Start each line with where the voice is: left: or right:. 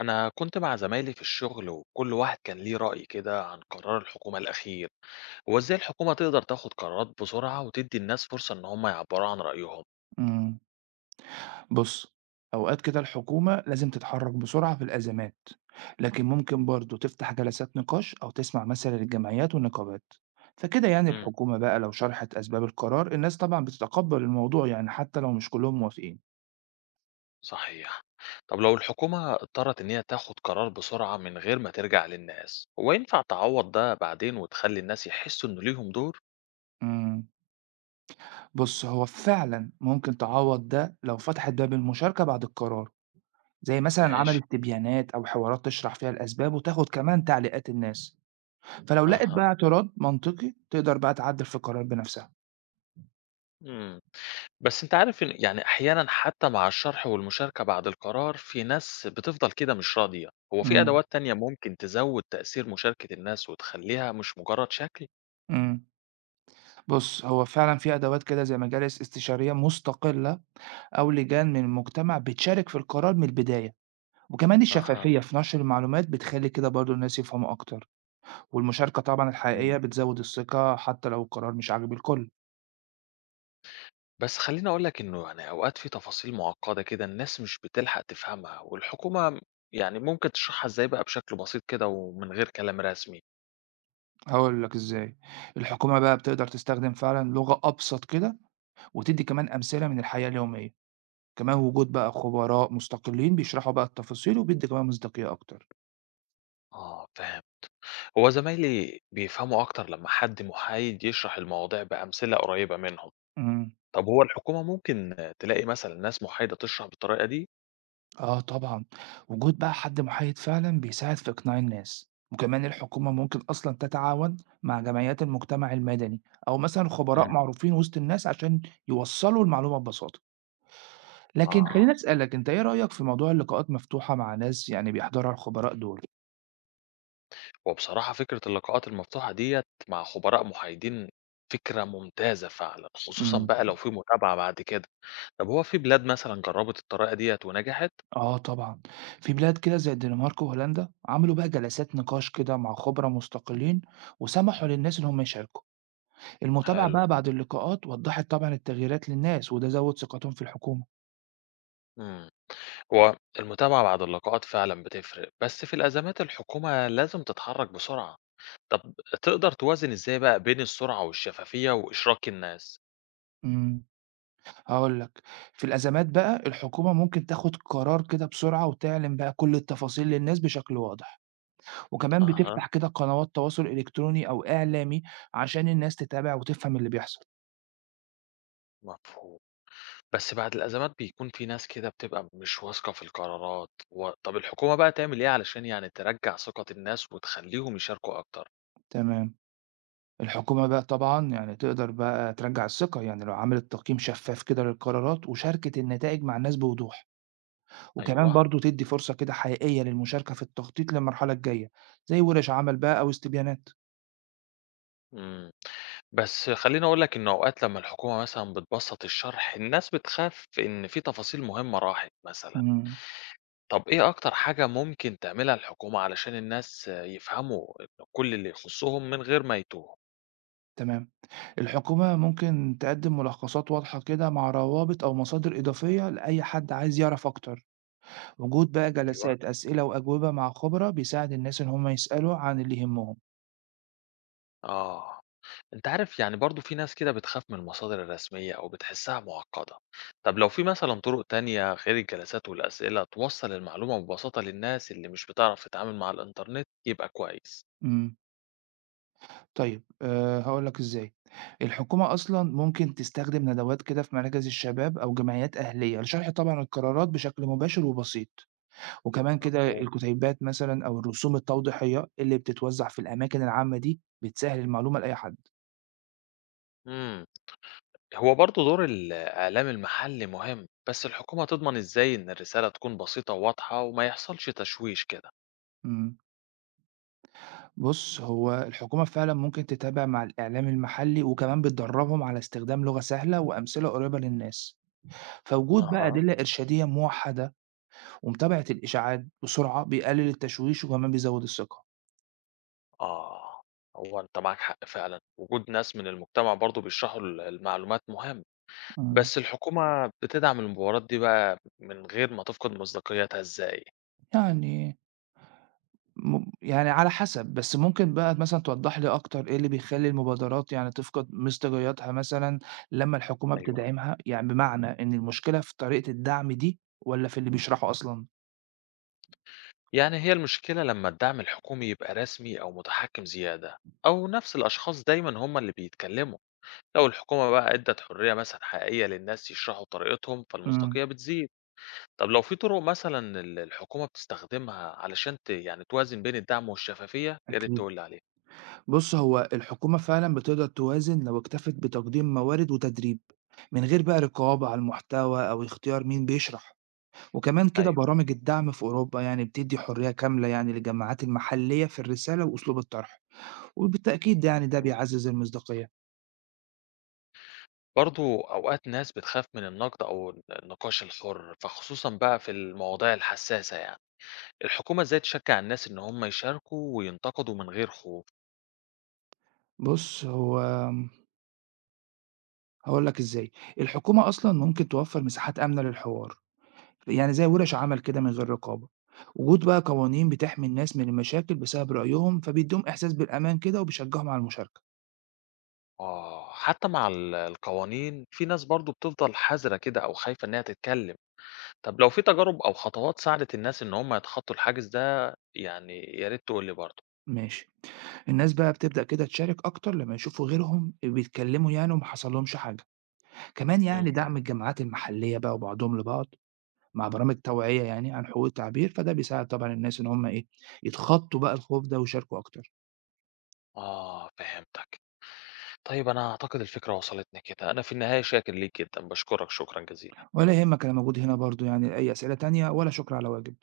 left: أنا كنت مع زمايلي في الشغل وكل واحد كان ليه رأي كده عن قرار الحكومة الأخير، هو إزاي الحكومة تقدر تاخد قرارات بسرعة وتدي الناس فرصة إن هم يعبروا عن رأيهم؟
right: إمم، بُص، أوقات كده الحكومة لازم تتحرك بسرعة في الأزمات، لكن ممكن برضه تفتح جلسات نقاش أو تسمع مثلًا للجمعيات والنقابات، فكده يعني
left: امم
right: الحكومة بقى لو شرحت أسباب القرار الناس طبعًا بتتقبل الموضوع يعني حتى لو مش كلهم موافقين.
left: صحيح، طب لو الحكومة اضطرت إن هي تاخد قرار بسرعة من غير ما ترجع للناس، هو ينفع تعوض ده بعدين وتخلي الناس يحسوا إن ليهم دور؟
right: إمم، بُص هو فعلًا ممكن تعوّض ده لو فتحت باب المشاركة بعد القرار، زي مثلًا
left: ماشي،
right: عملت استبيانات أو حوارات تشرح فيها الأسباب وتاخد كمان تعليقات الناس، فلو لقت بقى
left: أها،
right: اعتراض منطقي تقدر بقى تعدل في القرار بنفسها.
left: إمم. بس أنت عارف إن يعني أحيانًا حتى مع الشرح والمشاركة بعد القرار، في ناس بتفضل كده مش راضية. هو في
right: إمم.
left: أدوات تانية ممكن تزوّد تأثير مشاركة الناس وتخلّيها مش مجرد شكل؟
right: إمم. بُص، هو فعلًا في أدوات كده زي مجالس استشارية مستقلة أو لجان من المجتمع بتشارك في القرار من البداية، وكمان
left: أها،
right: الشفافية في نشر المعلومات بتخلّي كده برضه الناس يفهموا أكتر، والمشاركة طبعًا
left: إمم.
right: الحقيقية بتزوّد الثقة حتى لو القرار مش عاجب الكل.
left: بس خلّيني أقول لك إنه يعني أوقات في تفاصيل معقدة كده الناس مش بتلحق تفهمها، والحكومة يعني ممكن تشرحها إزاي بقى بشكل بسيط كده ومن غير كلام رسمي؟
right: هاقول لك إزاي، الحكومة بقى بتقدر تستخدم فعلًا لغة أبسط كده، وتدّي كمان أمثلة من الحياة اليومية، كمان وجود بقى خبراء مستقلين بيشرحوا بقى التفاصيل وبيدّي كمان مصداقية أكتر.
left: آه فاهم. هو زمايلي بيفهموا أكتر لمّا حد محايد يشرح المواضيع بأمثلة قريبة منهم.
right: إمم.
left: طب هو الحكومة ممكن تلاقي مثلًا ناس محايدة تشرح بالطريقة دي؟
right: آه طبعًا، وجود بقى حد محايد فعلًا بيساعد في إقناع الناس، وكمان الحكومة ممكن أصلًا تتعاون مع جمعيات المجتمع المدني أو مثلًا خبراء
left: إمم.
right: معروفين وسط الناس عشان يوصّلوا المعلومة ببساطة، لكن
left: آه،
right: خلّيني أسألك أنت إيه رأيك في موضوع اللقاءات مفتوحة مع ناس يعني بيحضرها الخبراء دول؟
left: هو بصراحة فكرة اللقاءات المفتوحة ديّة مع خبراء محايدين فكرة ممتازة فعلًا، خصوصًا
right: إمم،
left: بقى لو في متابعة بعد كده. طب هو في بلاد مثلًا جربت الطريقة ديّة ونجحت؟
right: آه طبعًا، في بلاد كده زي الدنمارك وهولندا عملوا بقى جلسات نقاش كده مع خبرا مستقلين وسمحوا للناس إن هم يشاركوا. المتابعة
left: حلو،
right: بقى بعد اللقاءات وضحت طبعًا التغييرات للناس، وده زوّد ثقتهم في الحكومة.
left: إمم، هو المتابعة بعد اللقاءات فعلًا بتفرق، بس في الأزمات الحكومة لازم تتحرك بسرعة. طب تقدر توازن إزاي بقى بين السرعة والشفافية وإشراك الناس؟
right: إمم. هاقول لك، في الأزمات بقى الحكومة ممكن تاخد قرار كده بسرعة وتعلن بقى كل التفاصيل للناس بشكل واضح، وكمان
left: أها،
right: بتفتح كده قنوات تواصل إلكتروني أو إعلامي عشان الناس تتابع وتفهم اللي بيحصل.
left: مفهوم. بس بعد الأزمات بيكون في ناس كده بتبقى مش واثقة في القرارات و... طب الحكومة بقى تعمل إيه علشان يعني ترجع ثقة الناس وتخليهم يشاركوا أكتر؟
right: تمام. الحكومة بقى طبعًا يعني تقدر بقى ترجّع الثقة، يعني لو عملت تقييم شفاف كده للقرارات وشاركت النتائج مع الناس بوضوح. وكمان
left: أيوه،
right: برضه تدّي فرصة كده حقيقية للمشاركة في التخطيط للمرحلة الجاية، زي ورش عمل بقى أو استبيانات.
left: امم بس خليني أقول لك إن أوقات لما الحكومة مثلا بتبسط الشرح الناس بتخاف إن في تفاصيل مهمة راحت مثلا.
right: إمم،
left: طب إيه أكتر حاجة ممكن تعملها الحكومة علشان الناس يفهموا إن كل اللي يخصهم من غير ما يتوه؟
right: تمام. الحكومة ممكن تقدّم ملخصات واضحة كده مع روابط أو مصادر إضافية لأي حد عايز يعرف أكتر. وجود بقى
left: أيوه،
right: جلسات أسئلة وأجوبة مع خبراء بيساعد الناس إن هم يسألوا عن اللي يهمهم.
left: آه، أنت عارف يعني برضه في ناس كده بتخاف من المصادر الرسمية أو بتحسها معقدة، طب لو في مثلًا طرق تانية غير الجلسات والأسئلة توصل المعلومة ببساطة للناس اللي مش بتعرف تتعامل مع الإنترنت يبقى كويس.
right: إمم، طيب هاقول لك إزاي. الحكومة أصلًا ممكن تستخدم ندوات كده في مراكز الشباب أو جمعيات أهلية لشرح طبعًا القرارات بشكل مباشر وبسيط. وكمان كده
left: مفهوم.
right: الكتيبات مثلًا أو الرسوم التوضيحية اللي بتتوزّع في الأماكن العامة دي بتسهّل المعلومة لأي حد.
left: امم هو برضه دور الإعلام المحلي مهم، بس الحكومة تضمن إزاي إن الرسالة تكون بسيطة وواضحة وما يحصلش تشويش كده؟
right: إمم. بُص، هو الحكومة فعلًا ممكن تتابع مع الإعلام المحلي وكمان بتدرّبهم على استخدام لغة سهلة وأمثلة قريبة للناس، فوجود بقى
left: اها،
right: أدلة إرشادية موحّدة ومتابعة الإشاعات بسرعة بيقلل التشويش وكمان بيزوّد الثقة.
left: آه، هو أنت معاك حق فعلًا، وجود ناس من المجتمع برضه بيشرحوا المعلومات مهم.
right: إمم.
left: بس الحكومة بتدعم المبارات دي بقى من غير ما تفقد مصداقيتها إزاي؟
right: يعني يعني على حسب، بس ممكن بقى مثلًا توضّح لي أكتر إيه اللي بيخلّي المبادرات يعني تفقد مصداقيتها مثلًا لمّا الحكومة
left: ايوه،
right: بتدعمها؟ يعني بمعنى إن المشكلة في طريقة الدعم دي والّا في اللي بيشرحه أصلًا؟
left: يعني هي المشكلة لما الدعم الحكومي يبقى رسمي أو متحكم زيادة أو نفس الأشخاص دايما هم اللي بيتكلموا. لو الحكومة بقى ادت حرية مثلا حقيقية للناس يشرحوا طريقتهم
right: إمم،
left: فالمصداقية بتزيد. طب لو في طرق مثلا اللي الحكومة بتستخدمها علشان ت... يعني توازن بين الدعم والشفافية يا ريت
right: أكيد.
left: تقولي عليها.
right: بُص، هو الحكومة فعلًا بتقدر توازن لو اكتفت بتقديم موارد وتدريب، من غير بقى رقابة على المحتوى أو اختيار مين بيشرح، وكمان كده برامج الدعم في أوروبا يعني بتدّي حرية كاملة يعني للجامعات المحلية في الرسالة وأسلوب الطرح. وبالتأكيد يعني ده
left: ايوه،
right: بيعزّز المصداقية.
left: برضه أوقات ناس بتخاف من النقد أو النقاش الحُر، فخصوصًا بقى في المواضيع الحساسة يعني، الحكومة إزاي تشجّع الناس إن هم يشاركوا وينتقدوا من غير خوف؟
right: بُص، هو هاقول لك إزاي، الحكومة أصلًا ممكن توفّر مساحات آمنة للحوار، يعني زي ورش عمل كده من غير رقابة. وجود بقى قوانين بتحمي الناس من المشاكل بسبب رأيهم، فبيدّيهم إحساس بالأمان كده وبيشجّعهم على المشاركة.
left: آه، حتى مع ال القوانين في ناس برضه بتفضل حذرة كده أو خايفة إنها تتكلم، طب لو في تجارب أو خطوات ساعدت الناس إن هم يتخطّوا الحاجز ده يعني يا ريت تقول لي برضه.
right: ماشي، الناس بقى بتبدأ كده تشارك أكتر لمّا يشوفوا غيرهم بيتكلّموا يعني وما حصلهمش حاجة. كمان يعني
left: اهم،
right: دعم الجمعيات المحلية بقى وبعضهم لبعض مع برامج توعية يعني عن حقوق التعبير، فده بيساعد طبعًا الناس إن هم إيه، يتخطّوا بقى الخوف ده ويشاركوا أكتر.
left: آه فهمتك. طيب أنا أعتقد الفكرة وصلتني كده، أنا في النهاية شاكر ليك جدًا، باشكرك شكرًا جزيلًا.
right: ولا يهمك أنا موجود هنا برضه يعني لأي أسئلة تانية، ولا شكر على واجب.